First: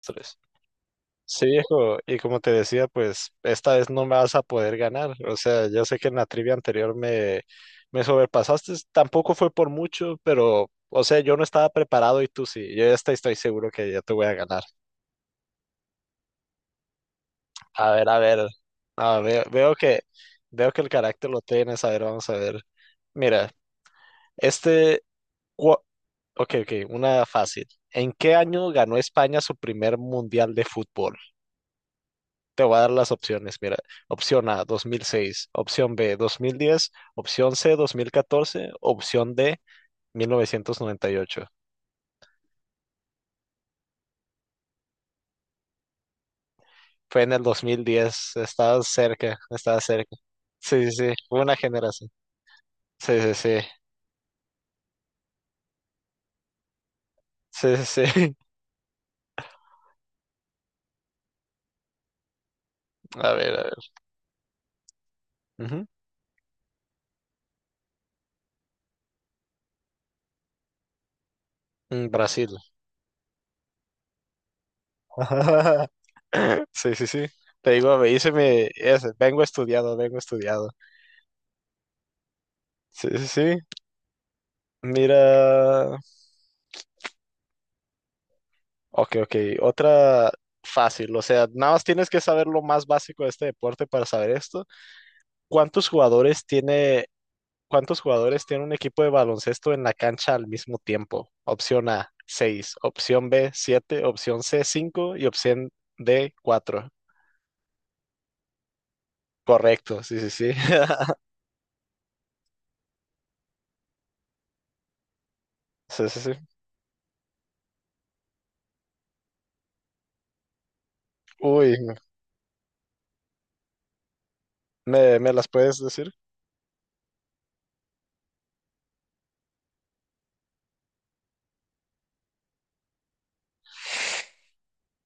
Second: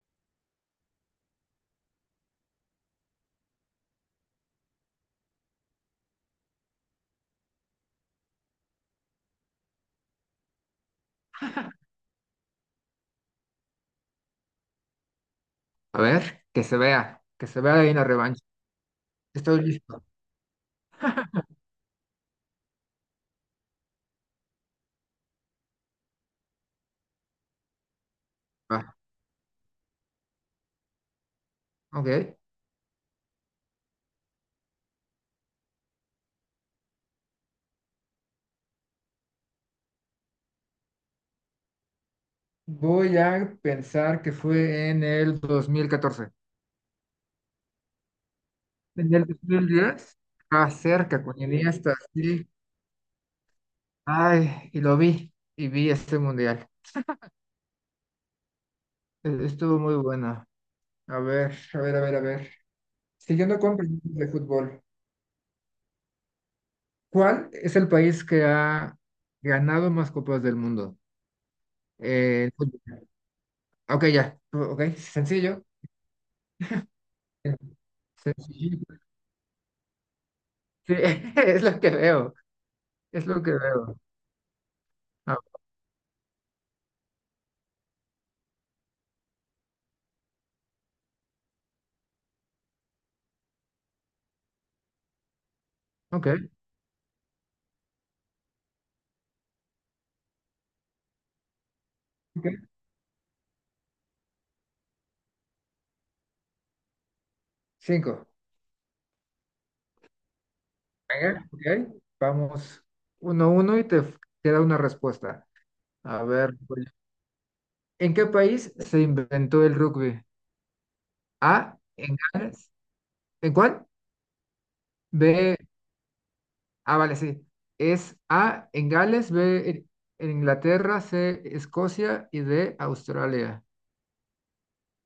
Tres. Sí, viejo, y como te decía, pues esta vez no me vas a poder ganar. O sea, yo sé que en la trivia anterior me sobrepasaste, tampoco fue por mucho, pero, o sea, yo no estaba preparado y tú sí. Yo ya estoy seguro que ya te voy a ganar. A ver, que se vea ahí A una ver, a revancha. ver. Ah, veo, Estoy veo que, listo. veo que el carácter lo tienes. A ver, vamos a ver. Mira, este. cua- ok, ok, una fácil. ¿En qué año Va, ganó España su primer mundial de fútbol? ok. Te voy a dar las opciones. Mira, opción A, 2006. Opción B, 2010. Opción C, 2014. Opción D, 1998. Voy a pensar que fue en el 2014. Fue en el 2010, estabas En el cerca, dos mil estabas cerca. diez. estaba Sí, sí, sí, cerca fue con una Iniesta, generación. sí. Sí, sí, sí, Ay, y lo vi, y vi este mundial. sí, sí, sí. Estuvo muy bueno. A ver, a ver, a ver, a ver. A ver, Siguiendo a con ver. preguntas de fútbol, Ujú. ¿cuál es el país que ha ganado más copas del mundo? Mm, Brasil. Fútbol. Ok, ya, ok, sencillo. Sí, sí, sí. Te digo, me hice mi... Sencillo. ese, vengo estudiado, vengo estudiado. Sí, es lo que veo, Sí, sí, es lo que sí. veo. Ah, Mira. Ok, ok. Otra fácil, o sea, nada más tienes que saber lo más básico de este deporte para saber esto. ¿Cuántos ok, jugadores tiene, cuántos jugadores tiene un equipo de baloncesto en la cancha al mismo tiempo? Opción A, ok. seis. Opción B, 7. Opción C, 5. Y opción D, 4. Cinco. Correcto, sí, sí, sí. Venga, ok. Vamos uno uno y queda una respuesta. Sí, sí, A sí. ver, voy yo. ¿En qué país se inventó el rugby? Uy, A, en Gales. ¿En cuál? ¿me las B, puedes decir? ah, vale, sí. Es A, en Gales; B, en Inglaterra; C, Escocia y D, Australia.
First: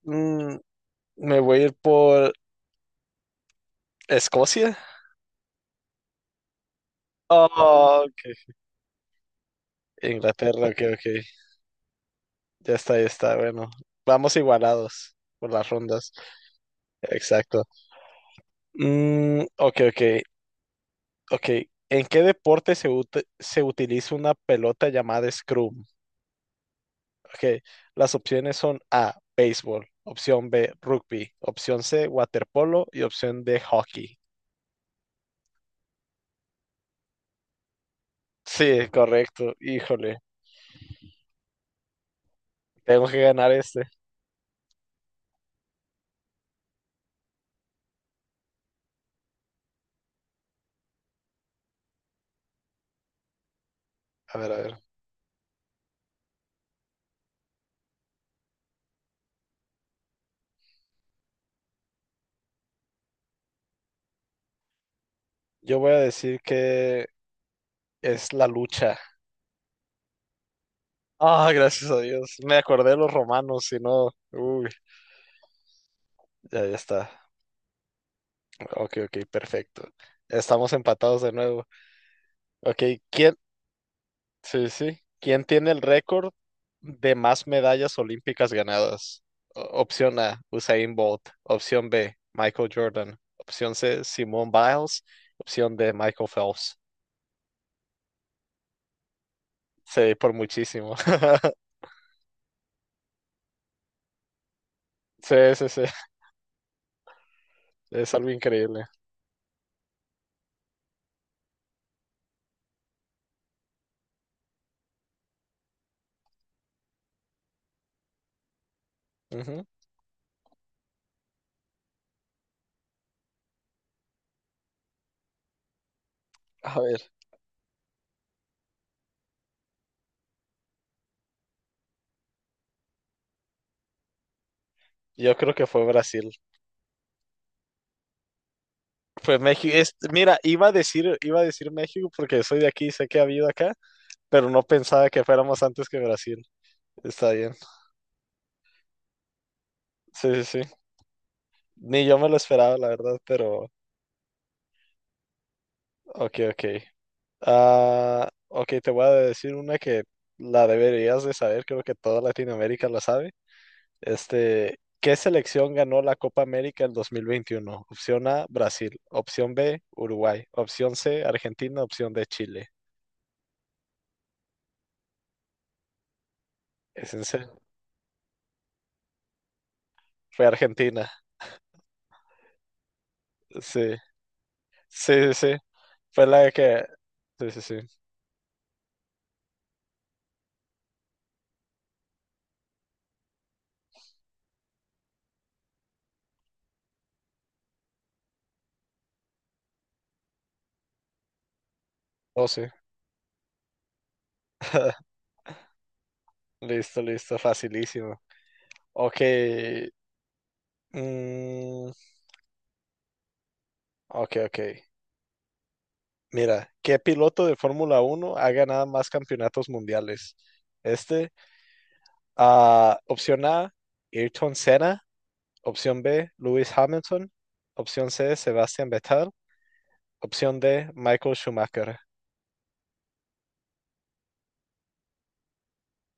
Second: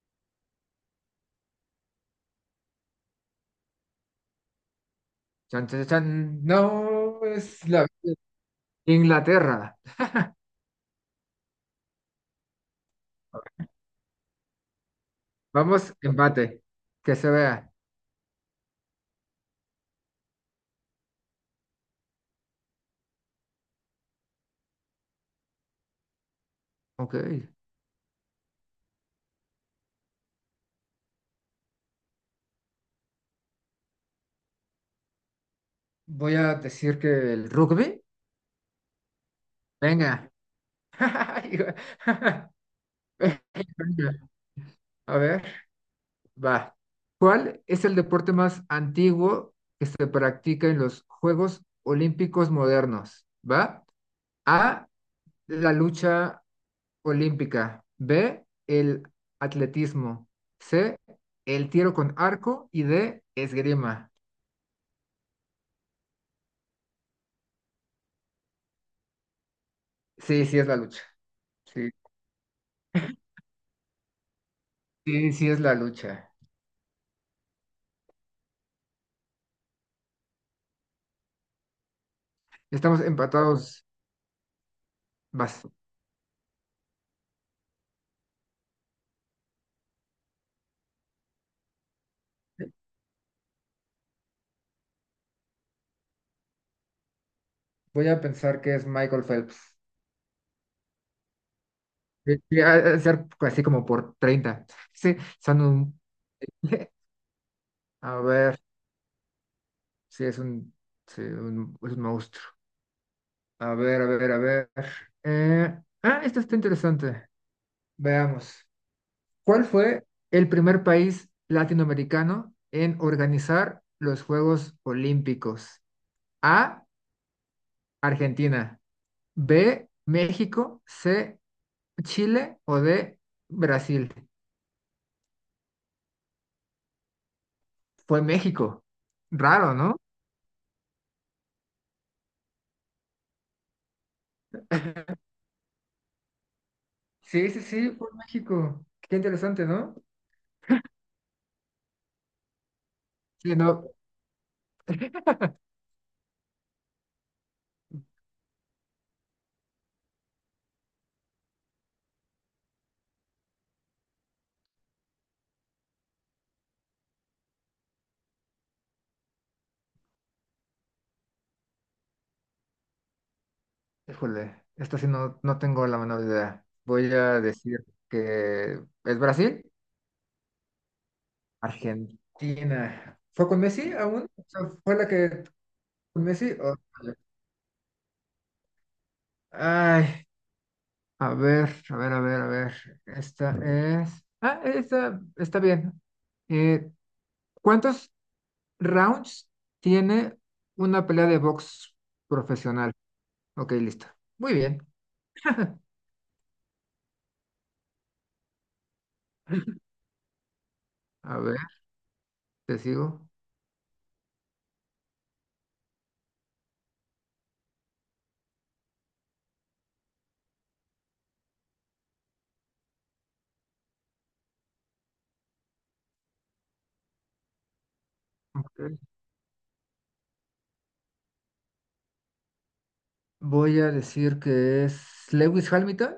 Mm, me voy a ir por Escocia. Chan, chan, chan. No, es la Oh, ok. Inglaterra. Inglaterra, ok, ok. Ya está, ya está. Bueno, vamos igualados por las Vamos, rondas. empate. Que se Exacto. vea. Mm, ok, ok, ok. ¿En qué deporte se utiliza una pelota llamada scrum? Ok. Ok, las opciones son A, béisbol, opción B, rugby, opción C, waterpolo y opción D, hockey. Voy a decir que el rugby. Sí, correcto. Híjole, Venga. tengo que ganar este. Venga, a ver, va. ¿Cuál es el deporte más antiguo que se practica en los Juegos Olímpicos modernos? ¿Va? A ver, a ver. A, la lucha olímpica. B, el atletismo. C, el tiro con arco. Y D, esgrima. Yo voy a decir que es la lucha. Sí, sí es la lucha. Ah, Sí, gracias a Dios. Me acordé de los romanos, si no. Uy, sí, sí es la lucha. ya, ya está. Ok, ok, perfecto. Estamos empatados de nuevo. Ok, Estamos ¿quién? empatados. Sí, sí. ¿Quién Vas. tiene el récord de más medallas olímpicas ganadas? Opción A, Usain Bolt. Opción B, Michael Jordan. Opción C, Simone Biles. Opción D, Michael Phelps. Voy a pensar que es Michael Phelps. Sí, por muchísimo. Sí, sí, ha de ser así como por 30. Sí, Sí, son sí, sí. un... Es A algo ver, increíble. sí, es un, sí, un, es un monstruo. A ver, a ver, a ver. Esto está interesante. Veamos. ¿Cuál Ujú. fue el primer país latinoamericano en organizar los Juegos Olímpicos? A A, ver, Argentina. B, México. C, Chile o D, Brasil. yo creo que fue Brasil. Fue México. Fue México. Raro, ¿no? Mira, iba a decir México porque soy de aquí y sé que ha habido acá, pero no pensaba que fuéramos antes que Brasil. Está Sí, bien. sí, sí, fue México. Qué interesante, ¿no? Sí, sí, sí. Ni yo me lo esperaba, la verdad, Sí, pero no. ok, ok. Ah, ok, te voy a decir una que la deberías de saber, creo que toda Latinoamérica la sabe. Este, ¿qué selección ganó la Copa América el 2021? Opción A, Brasil. Opción B, Uruguay. Opción C, Argentina. Opción D, Chile. Híjole, esto sí no, no tengo la menor idea. Voy Es en a serio. decir que es Brasil, Fue Argentina. Argentina. ¿Fue con Messi Sí, aún? O sea, ¿fue la sí, sí, que sí. con Fue la Messi? Que... Vale. Sí, sí, sí. Ay, a ver, a ver, a ver, a ver. Esta es. Ah, esta está bien. Eh, ¿Cuántos rounds tiene una pelea de box Oh, sí. profesional? Ok, lista. Muy bien. Listo, listo, facilísimo. Ok. A ver, Mm, te sigo. ok, ok. Mira, ¿qué piloto de Fórmula 1 ha ganado más campeonatos mundiales? Este, opción A, Ayrton Senna. Opción B, Lewis Hamilton. Opción C, Sebastian Ok. Vettel. Opción D, Michael Schumacher. Voy a decir que es Lewis Hamilton.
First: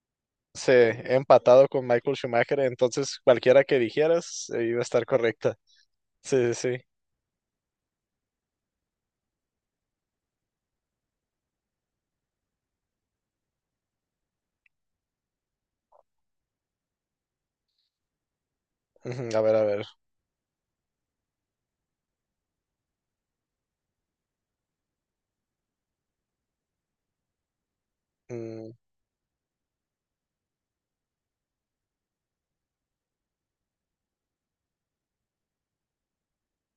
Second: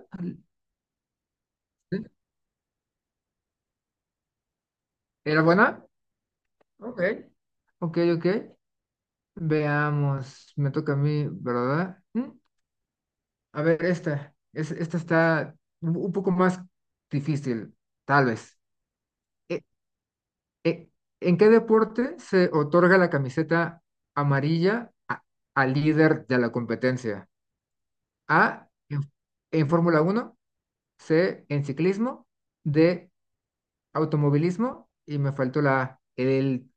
Sí, he empatado con ¿Sí? Michael Schumacher, entonces cualquiera que dijeras iba a estar ¿Era correcta. buena? Sí, sí, sí. Ok. Ok, ok. Veamos. Me toca a mí, ¿verdad? Mm. A ver, esta. Esta está un poco más difícil, tal vez. Ujú, a ver, a E- ver. e- ¿En qué deporte se otorga la camiseta amarilla al líder de la competencia? A, Mm, en Fórmula Uno. C, en ciclismo; D, automovilismo, y me faltó la A, el,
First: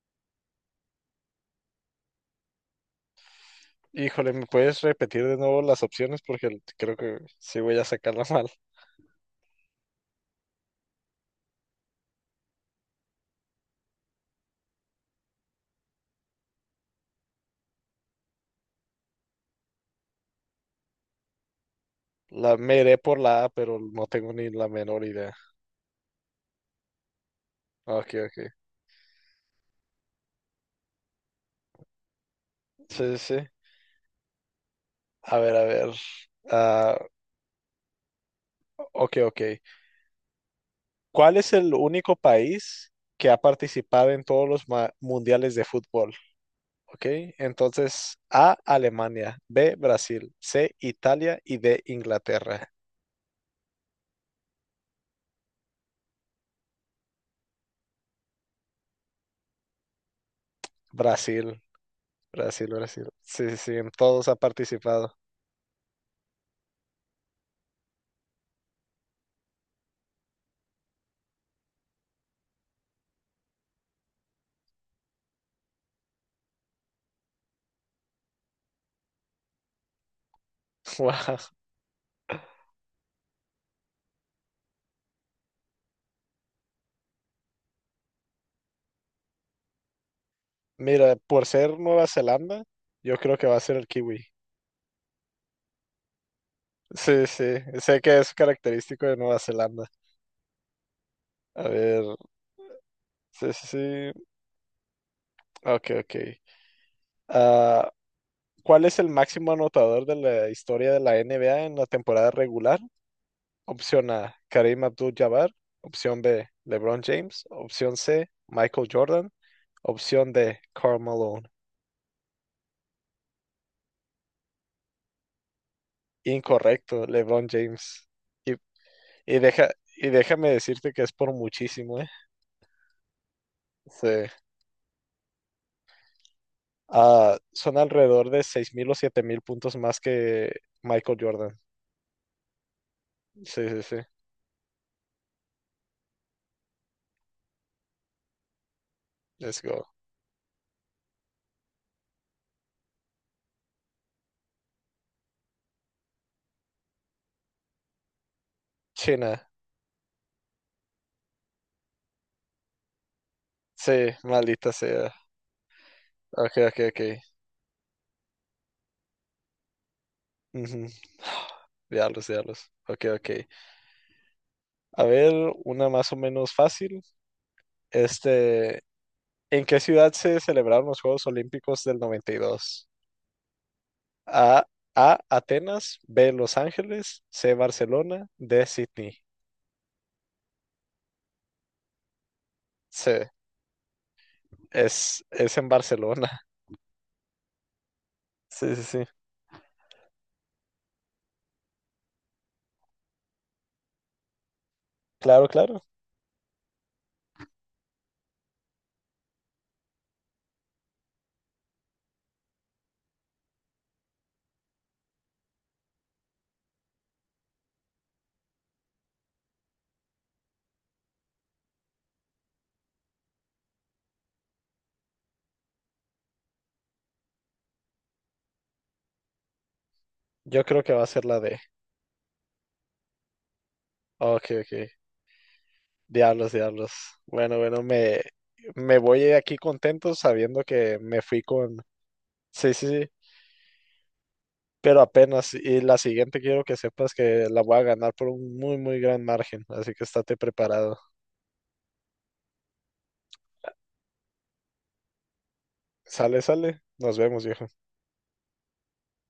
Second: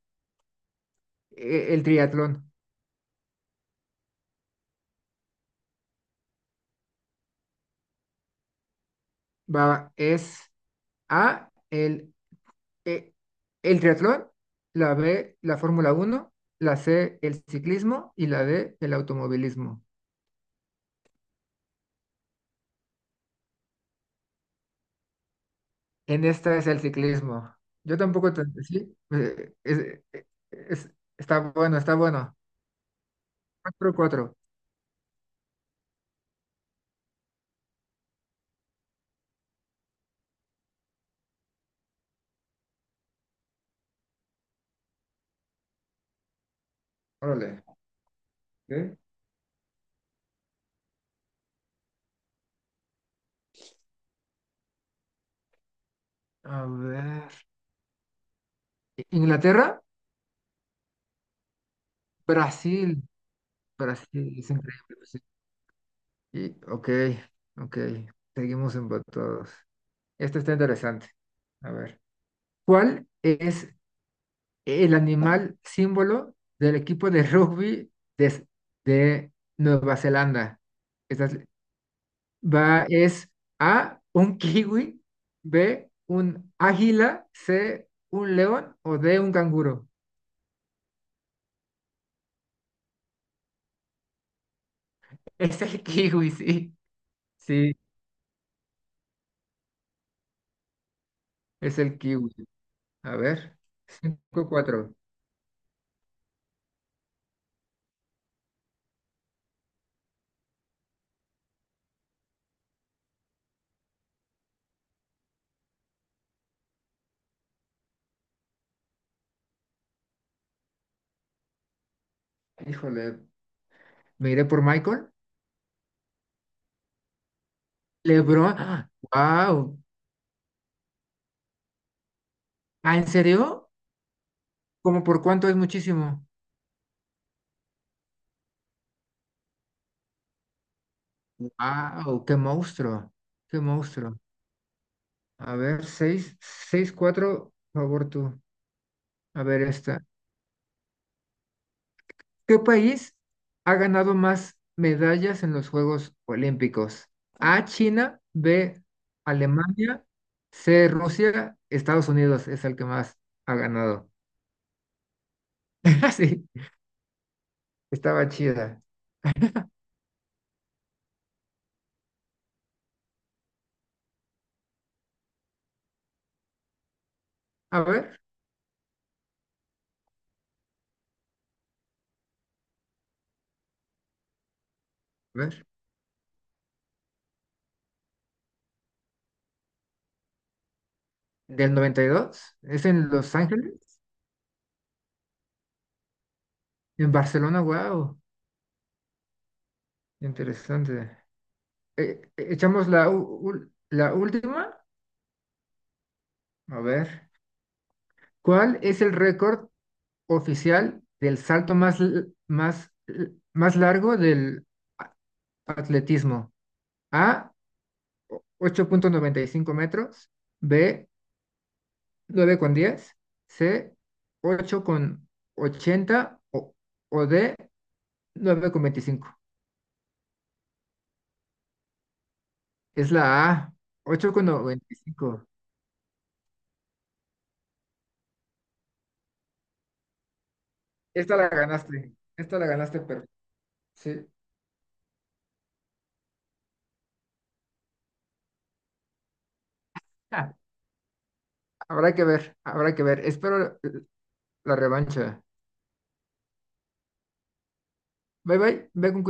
e- el triatlón. Híjole, ¿me puedes repetir de nuevo las opciones? Porque creo que sí voy a sacarla mal. Va, es A, e- el triatlón; la B, la Fórmula uno; la C, el ciclismo y la D, el automovilismo. La Me iré por la A, pero no tengo ni la menor idea. En esta es el ciclismo. Yo Ok, tampoco, ok. Sí, es- está bueno, está bueno. Sí, sí, sí. Cuatro cuatro. A ver, a ver. Ah, ok, ok. ¿Cuál es el único país que ha participado en todos los mundiales de fútbol? Ok, Órale. entonces A, Ok. Alemania, B, Brasil, C, Italia y D, Inglaterra. A ver. Inglaterra, Brasil, Brasil, Brasil. Brasil. Sí, sí, sí, en Pero todos ha sí, es increíble. Pues, participado. sí. Y, ok, ok. Seguimos empatados. Esta está interesante. A ver. ¿Cuál es el animal símbolo del equipo de rugby de, de Nueva Zelanda? Esta Wow. es- Va, es A, un kiwi; B, un águila; C, un león o D, un canguro. Mira, por ser Nueva Zelanda, yo creo que va a ser el kiwi. Es el kiwi, sí. Sí, sí, Sí, sé que es característico de Nueva Zelanda. A es el ver, kiwi. A sí, ver. sí, sí. Cinco cuatro. Ok, ok. Ah, ¿cuál es el máximo anotador de la historia de la NBA en la temporada regular? Opción A, Kareem Abdul-Jabbar. Opción B, LeBron James. Opción C, Michael Jordan. Opción D, Karl Malone. Híjole, me iré por Michael. Incorrecto, LeBron James. Y, LeBron. y deja, Wow. y déjame decirte que es por muchísimo, ¿eh? ¿Ah, en serio? Sí. ¿Cómo por cuánto es muchísimo? Ah, son alrededor de 6000 o 7000 puntos más que Michael Jordan. Wow, qué monstruo. Qué Sí, sí, sí. monstruo. A ver, seis, seis, cuatro, por favor tú. A Let's ver go. esta. ¿Qué país ha ganado más medallas en los Juegos Olímpicos? A, China; B, China. Alemania; C, Rusia. Estados Unidos es el que más ha Sí, ganado. maldita sea. Sí, Ok, ok, ok. estaba chida. Ujú. Diablos, diablos. Ok, ok. A ver, una más o menos fácil. A ver, Este, ¿En qué ciudad se celebraron los Juegos Olímpicos del 92? A, A, a ver. Atenas, B, Los Ángeles, C, Barcelona, D, Sydney. Del 92 es en Sí, Los Ángeles. es en Barcelona. En Barcelona, wow, Sí, sí, sí. interesante. Echamos la última, Claro, claro. a ver, ¿cuál es el récord oficial del salto más largo del atletismo? A, 8.95 metros; B, 9,10; C, 8,80, o D, 9,25. Yo creo que va a ser la D. Es la A, Ok, ok. 8.95. Diablos, diablos. Bueno, bueno, me voy de aquí contento sabiendo que me Esta fui la con... ganaste, esta la Sí, sí, ganaste, sí, pero sí. pero apenas. Y la siguiente quiero que sepas que la voy a ganar por un muy, muy gran margen. Así que estate Ah, preparado. habrá que ver, habrá que ver. Espero la revancha. Sale, sale. Nos vemos, viejo. Bye bye, ve con cuidado.